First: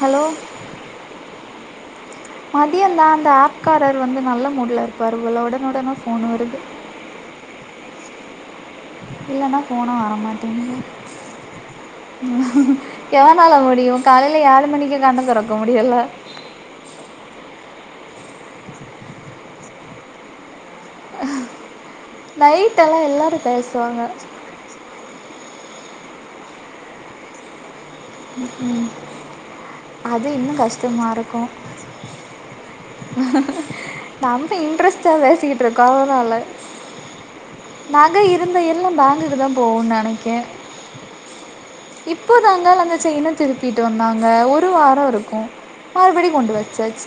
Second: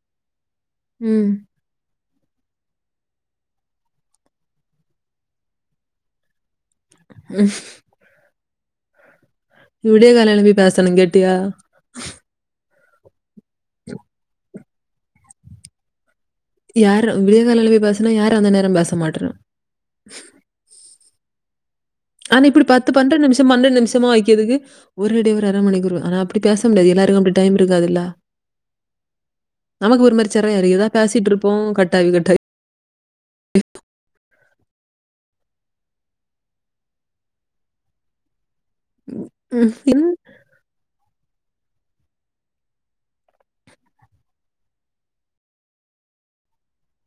Hello ம் மதியோ தான் டா ஆப்காரர் வந்து நல்ல மூட்ல இருப்பாரு போல ஒடனே ஒடனே ஃபோன்னு வருது ம் இல்லன்னா விடியகால எழும்பி பேசணு கேட்டியா எவேனால முடியு காலைல ஏழு மணிக்கே கண்ண தொறக்க முடியல யாரு விடியே காலைல போய் பேஸ்னா யாரு அந்த நேரோ பேச மாட்றா அ ஆனா இப்டி பத்து பண்ற நிமிஷ்மா பண்ற நிமிஷ்மா‌ வெக்கெதுக்கு ஒரு டே ஒரு அர மணிக்கு வரு ஆனா அப்டி பேச முடியாது எல்லாருக்கு அப்டி டைம் இருக்காதுல்ல நமக்கு ஒரு அது மாரி சர்யா இன்னும் இருக்கீதா பேசிட்டுருப்போ கட்டாவி கட்டாவி நம்ப இன்ட்ரெஸ்டா பேசிக்கிட்டு இருக்கோ கொரோனால நக இருந்த எல்லா ம். பேங்குக்கு தா போகு ம். நெனக்கே இப்போ தாங்கள் அந்த சைன்ன திருப்பிட்டு வந்தாங்க ஒரு வாரோருக்கு மறுபடிம் கொண்டு வச்சாச்சு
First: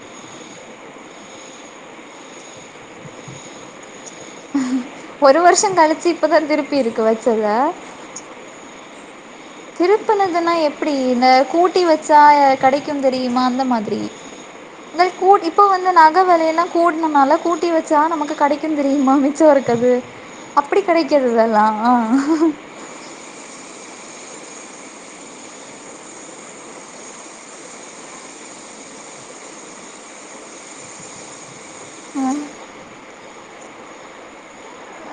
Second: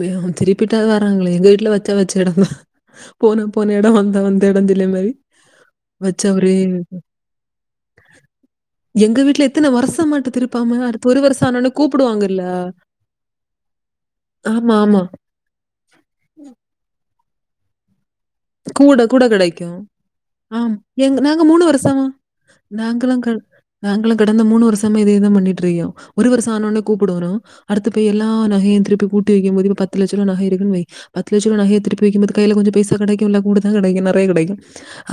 அ திருப்பிட்டாவெ வாராங்களே எங்க வீட்டுல வச்சா வச்ச இடந்தா போனா போன எடோ வந்தா வந்த எடந்தில மாய் ஒரு வருஷோ கழிச்சு இப்பதா திருப்பி இருக்கு வச்சத எங்க வீட்டுல திருப்பனதுனா எப்டி இந்த ஆனோனே கூட்டி வச்சா கூப்பிடுவாங்கல்ல. கடை க்கும் தெரியுமா அந்த மாதிரி ஆமா, ஆமா. இத கூட் இப்ப வந்து நக வெலயெல்லா கூட்ணனால ட்டி வச்சா நமக்கு கடைக்கு கூட தெரியுமா கூட மிச்சோ கிடைக்கும். ருக்கது ஆம் அப்டி கெடக்கிறத இதெல்லா நாங்களு கள் நாங்களு கடந்த மூணு வருஷமா இதேதா பண்ணிட்டு ரையு ஒரு வருஷோ ஆனோன்னே கூப்புடவரு அடுத்த பேய் எல்லா நகைய திருப்பி கூட்டி வைக்கும் போது இப்ப பத்து லட்ச ரூவா நக இருக்குன்னு வை பத்து லட்ச ரூவா நகைய திருப் பி வைக்கும்போது கையில கொஞ்சோ பைசா கெடைக்கும்ல்ல கூடதா கெடைக்கு நெறைய கிடைக்கு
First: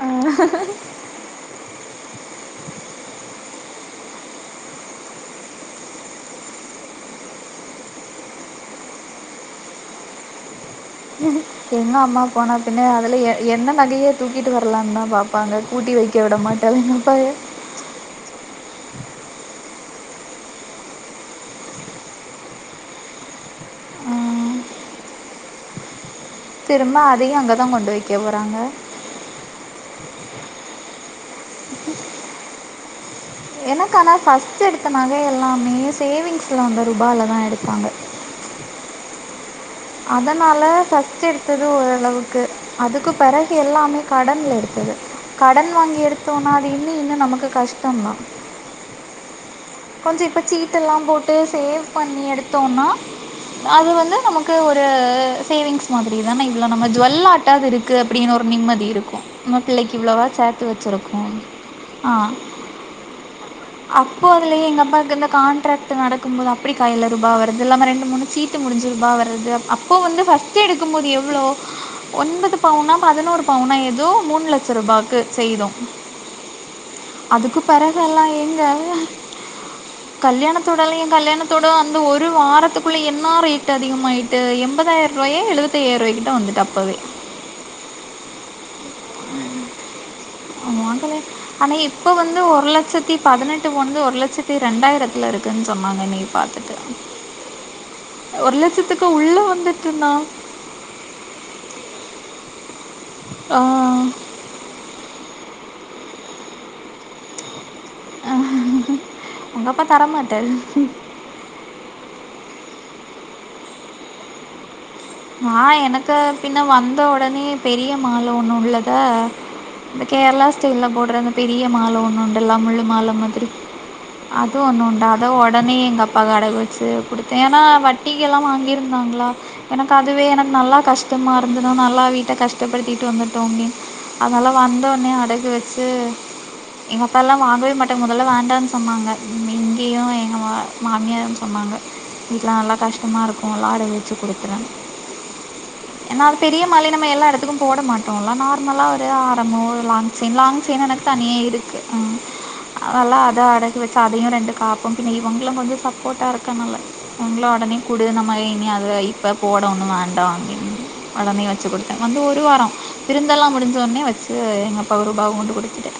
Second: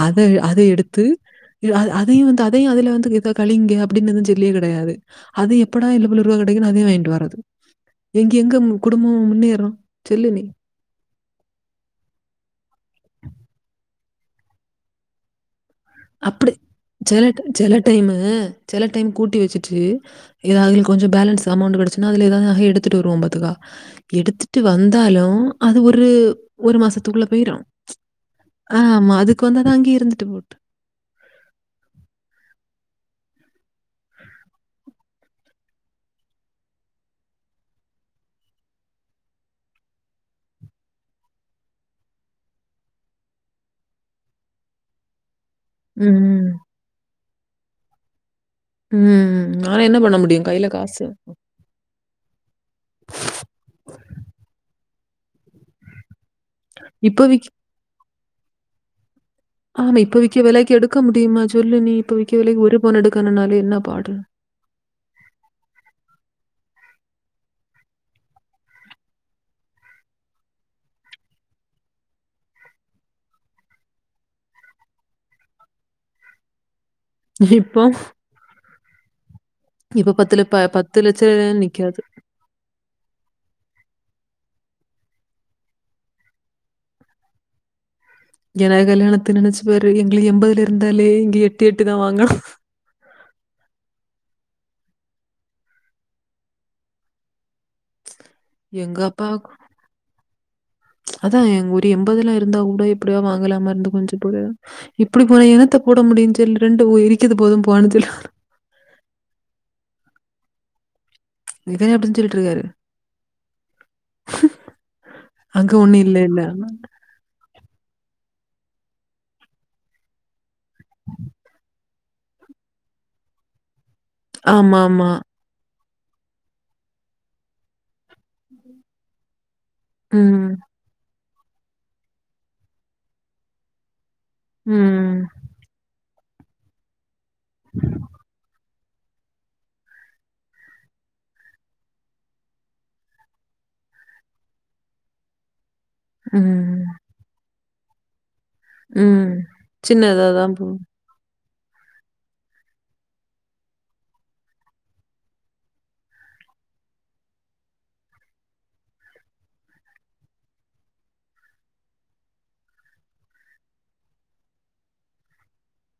அத அத எடுத்து எதாது அதையும் வந்து அதையு அதுல வந்து இத கழிங்க அப்டின்னு செல்லியு கெடையாது அது எப்படா இனு பல ருவா கெடைக்குன்னு அதயு வாங்கிட்டு வரது எங்கெங்க குடும்போ முன்னேறு சொல்லு நீ எங்க அம்மா போனா பின்னே அதுல எ என்ன நகையே தூக்கிட்டு வரலானு தா பாக்கு பாங்க கூட்டி வைக்க விட மாட்டாதுங்கப்பா எங்க பைய செல டைமு செல டைம் கூட்டி வச்சுட்டு ஏதாவ்துள்ளயு கொஞ்சோ பேலன்ஸ் அமௌண்ட் கெடச்சுன்னா அதுல எதாது நகைய எடுத்துட்டு வருவோ பாத்துக்க ம் எடுத்துட்டு வந்தாலும் அது ஒரு ஒரு திரும்ப மாசத்துக்குள்ள அதையு போயிரும் அங்கதா கொண்டு வைக்க போறாங்க ஆ ஆமா அதுக்கு வந்த தான் அங்கேயே இருந்துட்டு போட்டு எனக்கனா ஃபர்ஸ்ட் எடுத்த நகை எல்லாமே சேவிங்ஸ்ல வந்த ரூபாயில தான் எடுத்தாங்க அதனால ஃபஸ்ட் எடுத்தது ஓரளவுக்கு அதுக்கு பெறகு எல்லாமே கடன்ல எடுத்தது கடன் வாங்கி ம். எடுத்தோனா அது இன்னு இன்னு நமக்கு கஷ்டோந்தா ம் ஆனா என்ன பண்ண கொஞ்சோ இப்ப முடியும்? கையில காசு. சீட்டெல்லாம் போட்டு சேவ் பண்ணி எடுத்தோன்னா அது வந்து நமக்கு ஒரு சேவிங்ஸ் மாதிரி தான இவ்ளோ நம்ம இப்ப விக் ஜுவல்லாட்டாது இருக்கு அப்டின்னு ஒரு நிம்மதி இருக்கு ஆமா இப்ப விக்க வெலைக்கு எடுக்க முடியுமா சொல்லு நீ இப்ப ஆ விக்க வெலைக்கு ஒரு பவுன்னு எடுக்கணுனாலே என்ன பாடு? அப்போ வந் துலேயே எங்க அப்பாக்கு இந்த கான்ட்ரேக்ட் நடக்கும் போது அப்டி கைல ரூபா வருது இல்லாம ரெண்டு மூணு சீட்டு முடிஞ்சு ரூபா வருது அ அப் அப்போ வந்து ஃபஸ்ட்டு எடுக்கும் போது எவ்ளோ ஒன்பது பவுனா பதினோரு பவுனா ஏதோ மூண் லட்ச ரூபாவ்க்கு செய்தோ அதுக்குப் இப்போ பெறகெல்லா எங்கெ இப்ப ப கல்யாணத்தோட இல்லெ ஏன் கல்யாணத்தோட வந்து நிக்காது. ஒரு வாரத்துக்குள்ளே என்னா ரேட்டு அதிகமாயிட்டு எம்பதாயிர்ரூபாயே எழுபத்தைய்யாரூபாய்க்கிட்ட வந்துட்டு அப்பவே எனகு கல்யாணத்தெ நெனச்சு பாரு எங்ளுக்கு எம்பதுல இருந்தாலே வாங்கலை இங்க எட்டு எட்டு தா வாங்கணு த்தி பதனெட்டு வந்து ஒரு லட்சத்தி ரெண்டாயிரத்துல இருக்குன் சொன்னாங்க இன்னிக்கு பாத்துட்டு ஒரு லட்சத்துக்கு உள்ளெ வந்துட்டுன்னா அதா ஒரு எம்பதுலா இருந்தா கூட எப்டியவா வாங்லாமா இருந்து கொஞ்சோப் [unintelligible] இப்டி போனா இனத்த போட முடியும் சொல் ரெண்டு ஒரிக்கிதுபோது போனு சொல் உங்கப்பா தர மாட்டாரு இப்பவே அப்டிதா சொல்லிட்ருக்காரு ஆ எனக்கு பின்னே வந்த உடனே பெரிய மால ஒன்னு உள்ளது அந்த கேர்ளா ஸ்டைல்லெ போட்ற இந்த பெரிய மால ஒன்னு உண்டல்ல முல்லுமால மாதிரி அது ஒண்ணு உண்டா ஆமாமா. அத ஒடனே எங் அப் அப்பாக்கு அடகு வெச்சு குடுத்தே ஏனா வட்டிக்கெலா வாங்கியிருந்தாங்ளா எனக்கு அதுவே ம். எனக் நல்லா கஷ் ஷ்டமா இருந்துதா நல்லா வீட்ட கஷ்ட படுத்திட்டு வந்துட்டோமே அதனாலா வந்த ஒன்னே ம். அடகு வெச்சு எங்க அப்பால்லா வாங்கவே மாட்டாங்க முதல்ல வேண்டானு சொன்னாங்க ம் இங்கியு எங்க மா மாமியார் சொன்னாங்க வீட்லா நல்லா கஷ்டமா இர்க்கோ எல்லா அடகு வெச்சு குடுத் ஏனா அது பெரிய ம். மால நம்ம எல்லா எடத்துக்கு போட மாட் டோல்ல நார்மலா ஒரு ம். ஆரம்மோ ஒரு லாங் சின்னதா செயின் தான் லாங் போகும். செயின் எனக்கு தனியெ இருக்கு ம் அதல்லா அத அடகு வெச்சு அதையு ரெண்டு காப்பும் பின்ன இவங்ளும் கொஞ்சோ சப்போட்டா இருக்கன்னுல ங்ளே ஒடனே குடு நம்ம இனி அத இப்ப போட ஒன்னு வேண்டா அப்டி ஒடனே வச்சு குடுத்தே வந்து ஒரு வாரோ விருந்தெல்லா முடிஞ்ச ஒட்னே வச்சு எங்க அப்பாவ ரூபாவ கொண்டு குடுத் துட்டே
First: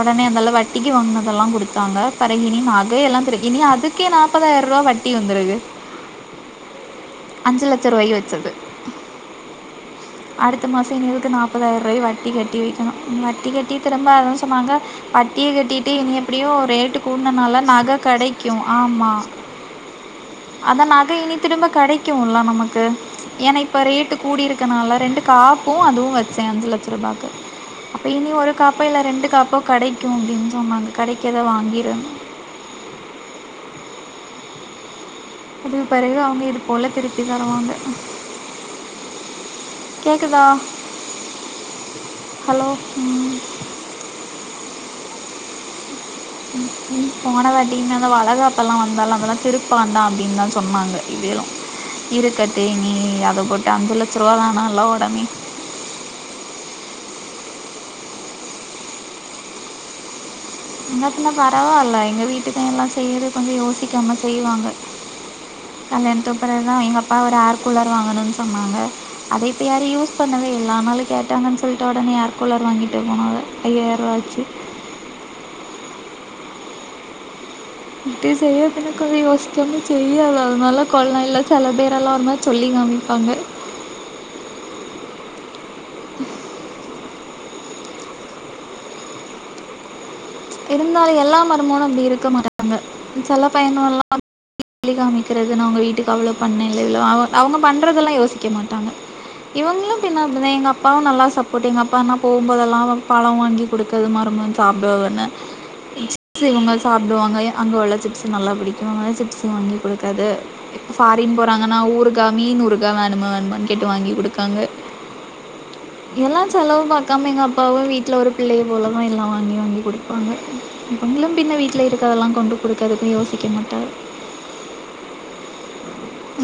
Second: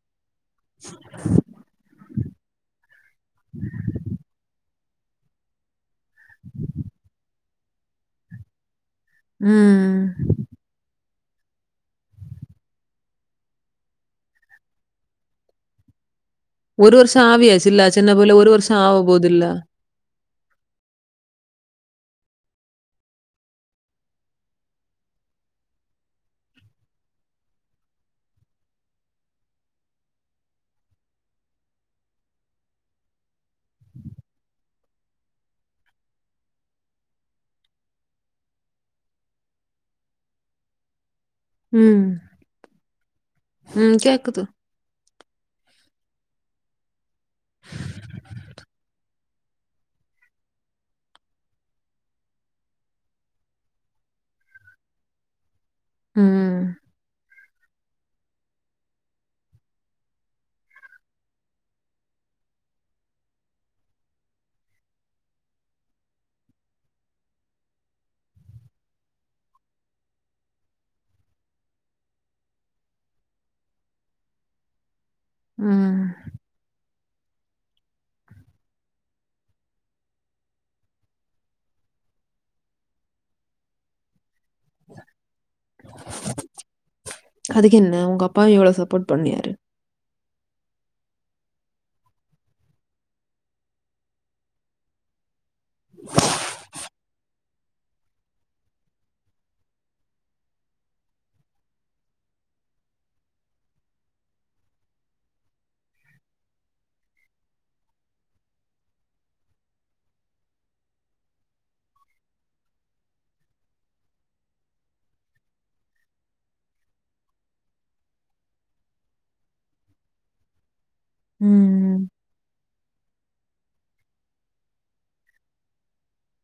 ஒடனே அந்த அளவுக் வட்டிக்கு வாங்னதெல்லா குடுத்தாங்க பெறகு இனி நகையெல்லாம் பிரிக் இனி அதுக்கே நாப்பதாயிர்ரூபா வட் டி வந்துடுது அஞ்சு லட்ச ரூபாயிக்கு வெச்சது ம் அடுத்த மாசோ இவ்ளுது நாப்பதாயிர்ரூவாயி வட்டி கட்டி வெக்கிணு ம் வட்டி கட்டி திரும்ப அதுன் சொன்னாங்க வட்டியே கட்டிட்டு இனிய ப்படியோ ரேட்டு வருஷம் கூனனால ஆவியாச்சுல்ல. நகை சின்ன புள்ள கடைக்கு வருஷம் ஆமா ஆவப்போதுல்ல. அதா நகை இனி திரும்ப கடைக்கு இல்ல நமக்கு ஏனா இப்ப ரேட்டு கூடிருக்கனால ரெண்டு காப்பு அதுவு வச்சே அஞ்சிலட்ச ரூபாக்கு அப்ப இனி ஒரு காப்போ இல்ல ரெண்டு காப்போ கடைக்கு அப்டின் சொன்னாங்க கடைக்கத வாங்கிருன் இடுல் பெறகு அவுங்க இது போல திருப்பி தருவாங்க கேக்குதா ம் ம் ம் கேக்குது ம் ம் போன வாட்டிங்னாலா வலகாப்பல்லா வந்தாலா அதலா திருப்பான்டா அப்டின்தா சொன்னாங்க இதேலு இருக்கட்டு நீ அத போட்டா அஞ்சு லட்சரூவா வானால்லா ஒரு அண்னே ம் மின்ன பின்ன பரவால்ல எங்க வீட்டுக்கெல்லா செய்யிற்து கொஞ்சோ யோசிக்காம செய்வாங்க கல்யாண்துப்பரதா எங்க அப்பா ஒரு ஆர் கூலர் வாங்குணுன் சொன்னாங்க அதப் இப்ப யாரு யூஸ் பண்ணதே இல்ல அன்னால கேட்டாங்கன் சொல்ட்டு ஒடனே ஏர் கூலர் வாங்கிட்டு போனாங்க ஆய்யாரூவா ஆச்சி ம் ட்டு செய்யதுன்னு யோஷ்சமு செய்யாலு அதனால கொழ இல்ல சில பேர் எல்லா ஒரு மாரி சொல்லியு காமிப்பாங்க அதுக்கு என்ன உங்க அப்பா எவ்ளோ சப்போட் பண்ணியாரு இருந்தாலு எல்லா மருமகனு அப்டி இருக்க மாட்டாங்க செல பயணோல்லா சொல்லி காம்மி இருக்கிறதுனு அவுங்க வீட்டுக்கு அவ்ளோ பண்ணே இல்ல இவ்ளோ அவு அவுங்க பண்ணறதெல்லா யோசிக்க மாட்டாங்க இவுங்களு பின்னப்பனே எங்க அப்பாவு நல்லா சப்போர்டிங் எங்க அப்பா நா போம்போதெல்லா பழம் வாங்கி குடுக்கது மருமகன் சாப்டவேன சிப்ஸ் இவுங்க சாப்புடுவாங்க அங்க உள்ள சிப்ஸ் நல்லா புடிக்கு அங்க சிப்ஸு வாங்கி குடுக்காது ஃபாரின் போறாங்கன்னா ஊறுகா மீன் ஊறுகா வேணும வேணுன் கேட்டு வாங்கி குடுக்காங்க எல்லா செலவு பாக்காம எங்க அப்பாவு வீட்ல ஒரு பிள்ளைய போலதா எல்லா வாங்கி வாங்கி குடு ப்பாங்க இவங்களு பின்ன வீட்ல ம். இருக்கிறதெல்லா கொண்டு குடுக்கறக்கு யோசிக்கமாட்டாரு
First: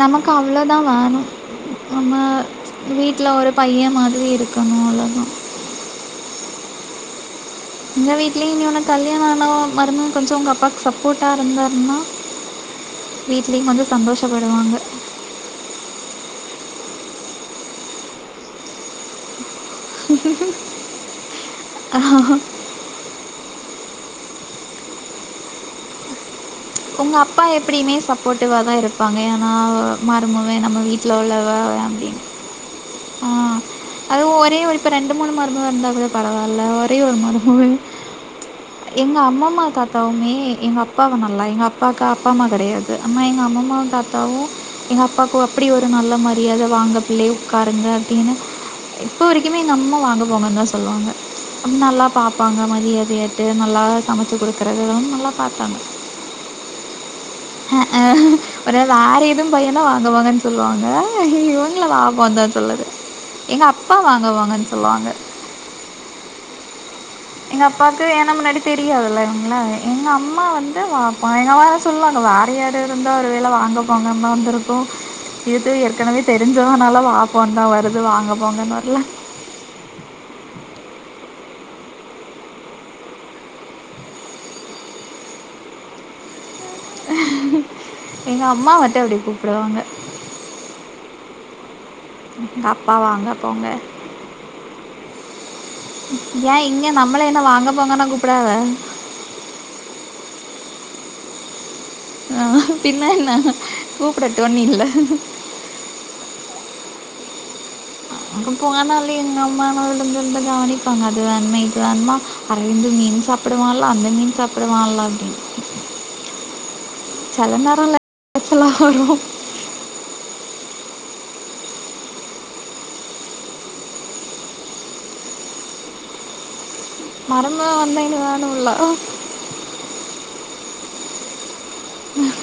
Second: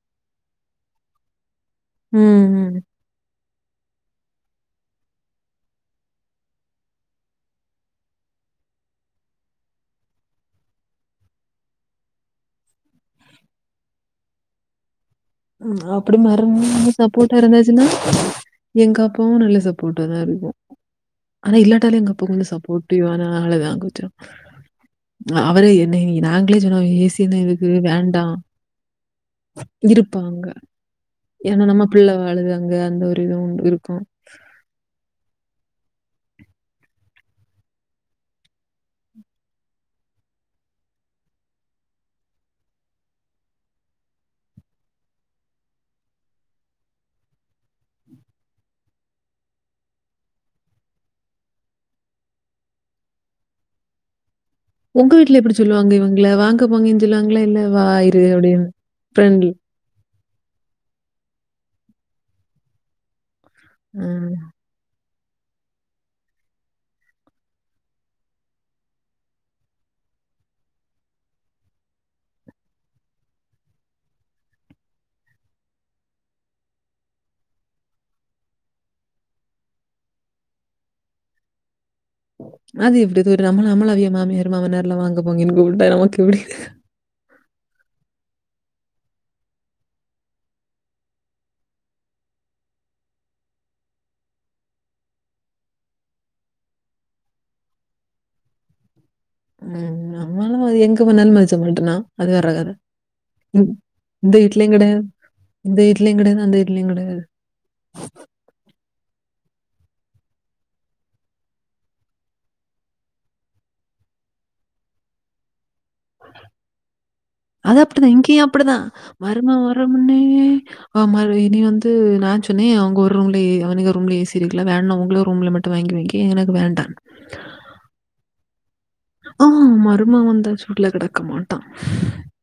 நமக்கு அவ்ளதா வேணு நம்ம ம். வீட்ல ஒரு பைய மாதிரி இருக்கணு அவ்ளதா எங்க வீட்லியு இன்னியொன்னு கல்யாண ஆன மருமகனு கொஞ்சோ உங்க அப்பாவுக்கு சப்போர்ட்டா இருந்தாருன்னா வீட்லியு கொஞ்ச சந்தோஷப்படுவாங்க ம் அப்பிடி மருமகனு சப்போட்டா இருந்தாச்சின்னா எங்க அப்பாவு நல்ல சப்போ ப்போட்டா தா இருக்கு ஆனா இல்லாட்டாலு எங்க அப்ப கொஞ்ச சப்போட் ட்டிவான ஆளுதா கொஞ்சோ அவரு என்னை நா கிலேஜனோ ஏசினா இருக்கு வேண்டா இதுவாதா இருக்கு பாங்கையா ஆ மருமவே நம்ம வீட்ல ஏன்னா, உள்ளவவே நம்ம பிள்ள அப்டின் வாழுது அங்க. அந்த ஒரு ஆ இதுவும் உண்டு இருக்கும்." அது ஒரே ஒரு த்து ரெண்டு மூனு மருமவே இருந்தா கொஞ்ச பரவால்ல ஒரே ஒரு மருமவே எங்க அம்மம்மா தாத்தாவுமே எங்க அப்பாவனா ல்ல எங்க அப்பாவுக்கு அப்பா அம்மம்மா கெடையாது அம்மா எங்க அம்மாம்மாவு தாத்தாவு எங்க அப்பாக்கு அப்பிடி ஒரு நல்ல மரியாத வாங்க பிள்ளை உக்காருங்க அப்டின்னு இப்ப வரைக்குமே எங்க அம்மா வாங்க போங்கன் தா சொல்லுவாங்க நல்லா பாப்பாங்க மரியாதையாட்டு நல்லா சமை ச்சு குடுக்கறது உங்க வீட்ல எப்டி சொல்லுவாங்க இவுங்ள வாங்க போங்கன் சொல்லுவாங்ளா இல்ல அ வா அ இரு அப்படின்னு ஒரு வேற எது ஃப்ரெண்ட்லி. பையனா வாங் போங்கன் சொல்லுவாங்க இவுங்ள வா போனு தா சொல்லது எங்க அப்பா வாங்க ம். போங்கன்னு சொல்லுவாங்க எங்க அப்பாக்கு ஏனா முன்னாடியே தெரியாதுல்ல இவுங்ள எங்க அம்மா வந்து வாபா எங்க அம்மா சொல்வாங்க வேற யார இருந்தா ஒரு வேல வாங்க போங்கானு தா வந்ருக்கு இது ஏற்கனவே தெரிஞ்சவனால வா போனு தா வருது வாங்க போங்கன் வர்ல அது எப்டி து நம்மள நம்மள அவிய மாமியார் மாமனார்லா வாங்க போங்க இப்டி கூப்ட்டா நமக்கு எப்டி எங்க அம்மா மட்டு அப்டி கூப்புடுவாங்க எங்க அப்பா வாங்க போங்க ஏ இங்க நம்ள என்ன வாங்க போங்கன்னா கூப்டுவாங்க ம் நம்மலு எங்க போனாலு மதிச்ச மாட்டனா அது வேற ஆஹ் கத பின்ன என்ன ம் இந்த கூப்பிடட்டும்னு வீட்டிலியு கெட இல்லை இந்த வீட்லியு கெடையாது அந்த வீட்லி கெடையாது அங்க போனாலே எங்க அம்மா விழுந்து விழுந்து கவனிப்பாங்க அது வேண்மா இது வேண்மா அரவிந்த் மீன் சாப்டுவான்ல அந்த மீன் சாப்டுவான்ல அப்டின்னு அது அப்டிதா இங்கியு அப்டிதா லைஃப்லாம் வரும் மருமவே வரமுன்னே ஆமா இனி வந்து நா சொன்னே அவுங்க ரூம்ல ஏ அவனுங்க ரூம்ல ஏ சி இருக்ல வேணா உங்கள ரூம்ல மட்டு வாங்கி வாங்கி வைய்க்கே எனக்கு வேண்டா மருமக வந்தா இனி வேணுல்ல ஆ மருமவ வந்தா சூட்ல கெடக்க மாட்டா ம்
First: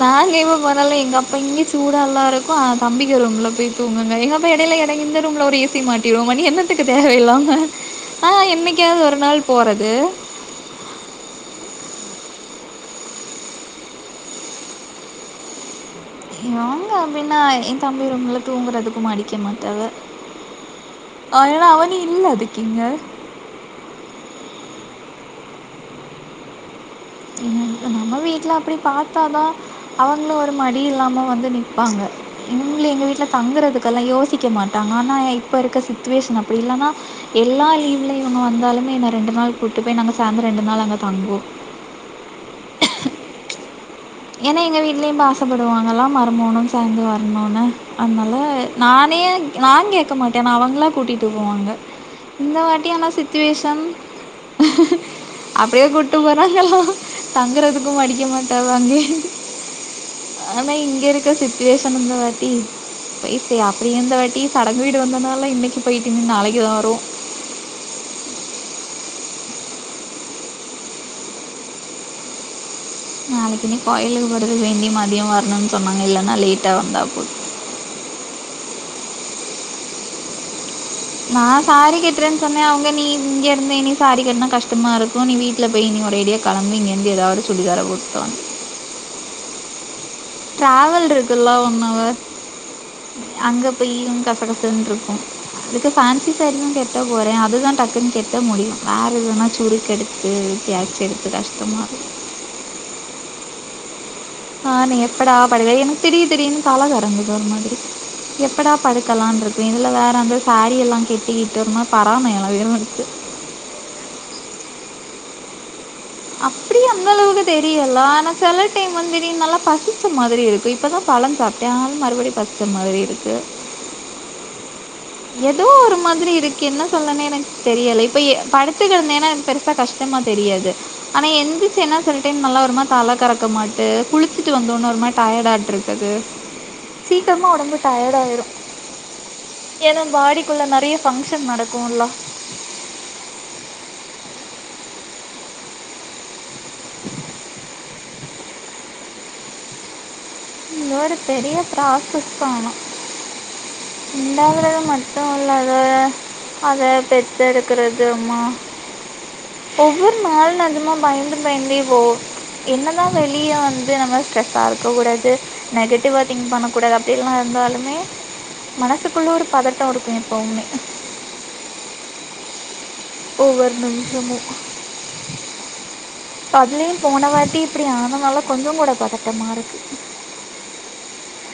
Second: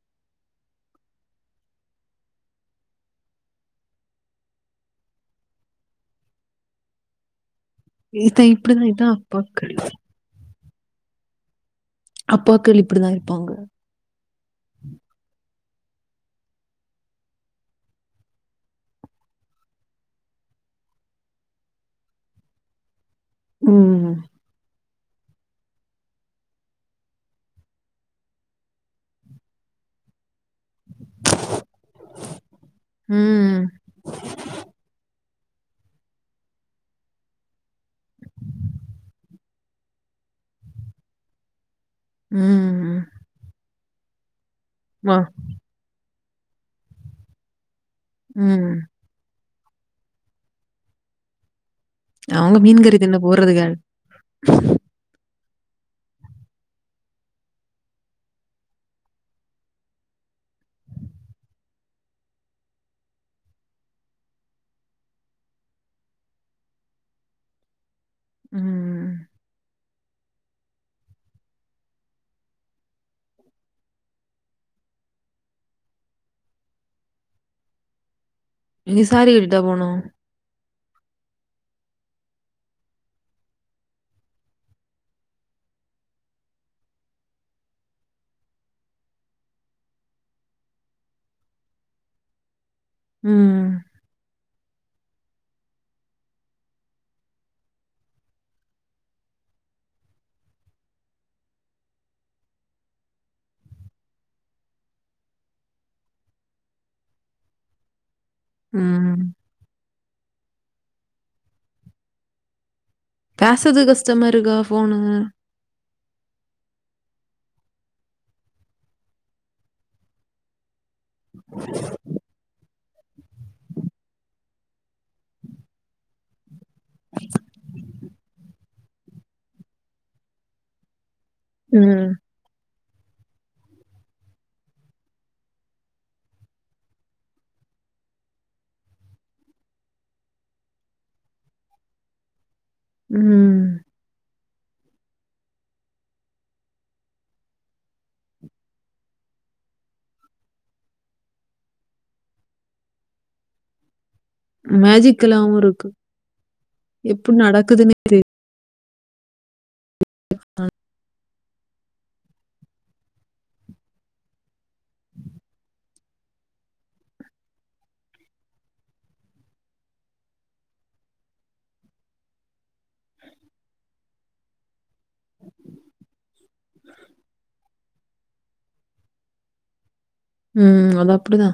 நாங்க எப்ப போணாலு எங்க அப்பா இங்கே சூடால்லா இருக்கு தம்பிக்க ரூம்பல போய் தூங்குங்க எங்க அப்ப இடையில எனக்கு இந்த ரூம்ல ஒரு ஏசி மாட்டிறுவோமா எண்ணத்துக்கு தேவைையில்லாம ஆ இதான் இப்படிதான் என்னைக்காவ்து இதான் ஒரு நாள் அப்பாக்கள். போறது அப்பாகள் இப்டிதா இருப்பாங்க யேங்க அப்டின்னா எ தம்பி ரூம்ல தூங்குறதுக்கு அடிக்க மாட்டது அ அவனு இல்ல அதுக்கு இங்க ம் நம்ம வீட்ல அப்டி பாத்தாதா அவுங்ளு ஒரு மடி இல்லாம வந்து நிப் ப்பாங்க இவுங்ளே எங்க வீட்ல ம். தங்குறதுக் லா யௌசிக்க மாட்டாங்க ஆனா இப்போ சுச்சுவவேஷன் அப்டி இல்லனா எல்லா லீவ்ல இவுங்க வந்தாலுமே என்ன ரெண்டு நாள் கூட்டு போய் நாங்க சாந்ரோ ரெண்டு நாள் அங்க தங்குவோ ம் ஏனா எங்க வா. வீட்லியு ஆசைப்படுவாங்கல்லா மருமவனு சேந்து வரணுனு அதனால ம். நா என்னைய நா கேக்க மாட்டே அவுங்ளா கூட்டிட்டு போவாங்க அவங்க இந்த மீன் வாட்டி கறி ஆனா தின்ன போறதுக்கா சிச்சுவேஷன் அப்டியே கூட்டு போறாங்ளா தங்குறதுக்கு மடிக்க மாட்டாவே அங்கயே ஆன இங்க இருக்கற சிச்சுவேஷன் இந்த வாட்டி பய் சே அப்டியே இந்த வாட்டி சடங்கு வீடு வந்ததுனால இன்னைக்கு பொய்ட்டு இனிமே நாளைக்கு தான் வரு ம் நாளைக்குனே கோயிலுக்கு போறதுக்கு வேண்டிய மதியோ வரணுன்னு சொன்னாங்க இல்லன்னா லேட்டா வந்தா போது இங்க சாரி கட்டிட்டா போனு நான் சாரி கேட்டுறேன்னு சொன்ன அவங்க நீ இங்க இருந்து நீ சாரி கேட்டினா கஷ்டமா இருக்கும் நீ வீ ட்ல போய் நீ உரேடியா கெளம்பு இங்கிருந்து ஏதாவது சுடிதார் போட்டுவாங்க ட்ராவல் இருக்குல்ல ஒன் அவர் ம். அங்க போய்யும் கசகசனு இருக்கும் இதுக்கு பேன்சி ஸ்டோர்ல கெட்ட போறேன் அதுதான் டக்குன்னு கெட்ட முடியும் வேற எதனா சூரு கெடுத்து ஏ எப்டியாச்சு எடுத்து கஷ்டமா ஆ நீ எப்படா படைப்ப எனக்கு திடீர் திடீர்னு தல சொறந்துது ஒரு மாதிரி எப்படா படை ம். க்கெல்லாம் இருக்கே இதுல வேற வந்த சாரீ எல்லாம் கட்டிக்கிட்டு ஒருமாரி பராமையும்க்கு பேசது கஷ்டமா இருக்கா ஃபோனுங்க அப்டி அந்தளவுக்கு தெரியல ஆனா சில டைம் வந்து நல்லா பசிச்ச மாதிரி இருக்கு இப்பதா பழம் சாப்ட்ட ஆனாலும் மறுபடி பசிக்கர மாதிரி இருக்கு ஏதோ ஒரு மாதிரி இருக்கு என்ன சொல்லன்னே எனக்கு தெரியலை ப்ப படுத்துக்கந்தன்னா எனக்கு பெருசா கஷ்டமா தெரியாது ஆனா எந்திச்சுன்னா ம். சொ தென் நல்லா ஒருமா தலை கறக்க மாட்டு குளிச்சுட்டு வந்தோன்னு ஒருமா டயர்டாய்ட்டுருக்குது சீக்கிரமா உடம்பு டயர்ட் ஆய்ரும் ஏன்னா பாடிக்குள்ள நறைய ஃபங்க்ஷன் நடக்குங்ள ம் இது ஒரு பெரிய ப்ராசஸ்தா ஆனா உண்டாகறது மட்டும் மேஜிக்கலாவும் அல்லாத இருக்கு. அத எப்படி நடக்குதுன்னே பெத்தெடுக்கறது அம்மா ஒவ்வொரு நாள் நெஜம்மா பயந்து பயந்து போவு என்னதான் வலியா இருந்து நம்ம ஸ்ட்ரெஸ்ஸா ஆக கூடாது நெகட்டிவா திங்க் பண்ணக்கூடாது அப்டியெல்லாம் இருந்தாலுமே மனசுக்குள்ள ஒரு பதட்டம் இருக்கும் எப்பவுமே ஒவ்வொரு நிமிஷமு இப்ப அதுலயும் போனவாட்டி இப்டி ஆனதுனால கொஞ்சம் கூட பதட்டமா இருக்கு ம் அது அப்டிதா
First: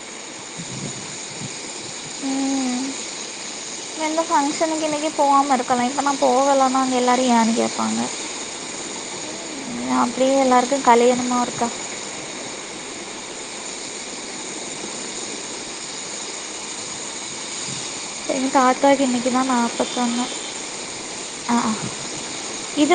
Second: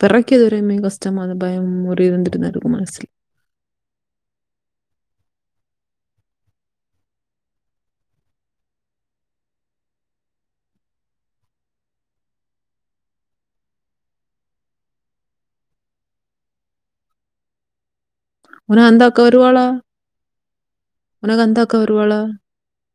பெறக்கி உரிமை கஷ்டமா இருக் பயம் முறி இருந்திருந்துட்டு தான் இருக்கும் இருக்குது மனசில் எந்த ஃபங்க்ஷனுக்கு இன்னைக்கி போகாம இருக்கலா எங்க அம்மா போகலாம்மா அங்க எல்லாரும் ஏன்னு கேட்பாங்க அப்டியே எல்லாருக்கும் கல்யாணமா இருக்கா என் "உனக்கு தாத்தாக்கு‌ அந்த அக்கா இன்னிக்கி தான் வருவாளா? நாற்பத்தொண்ணு உனக்கு ஆ அந்த ஆ அக்கா வருவாளா?" இது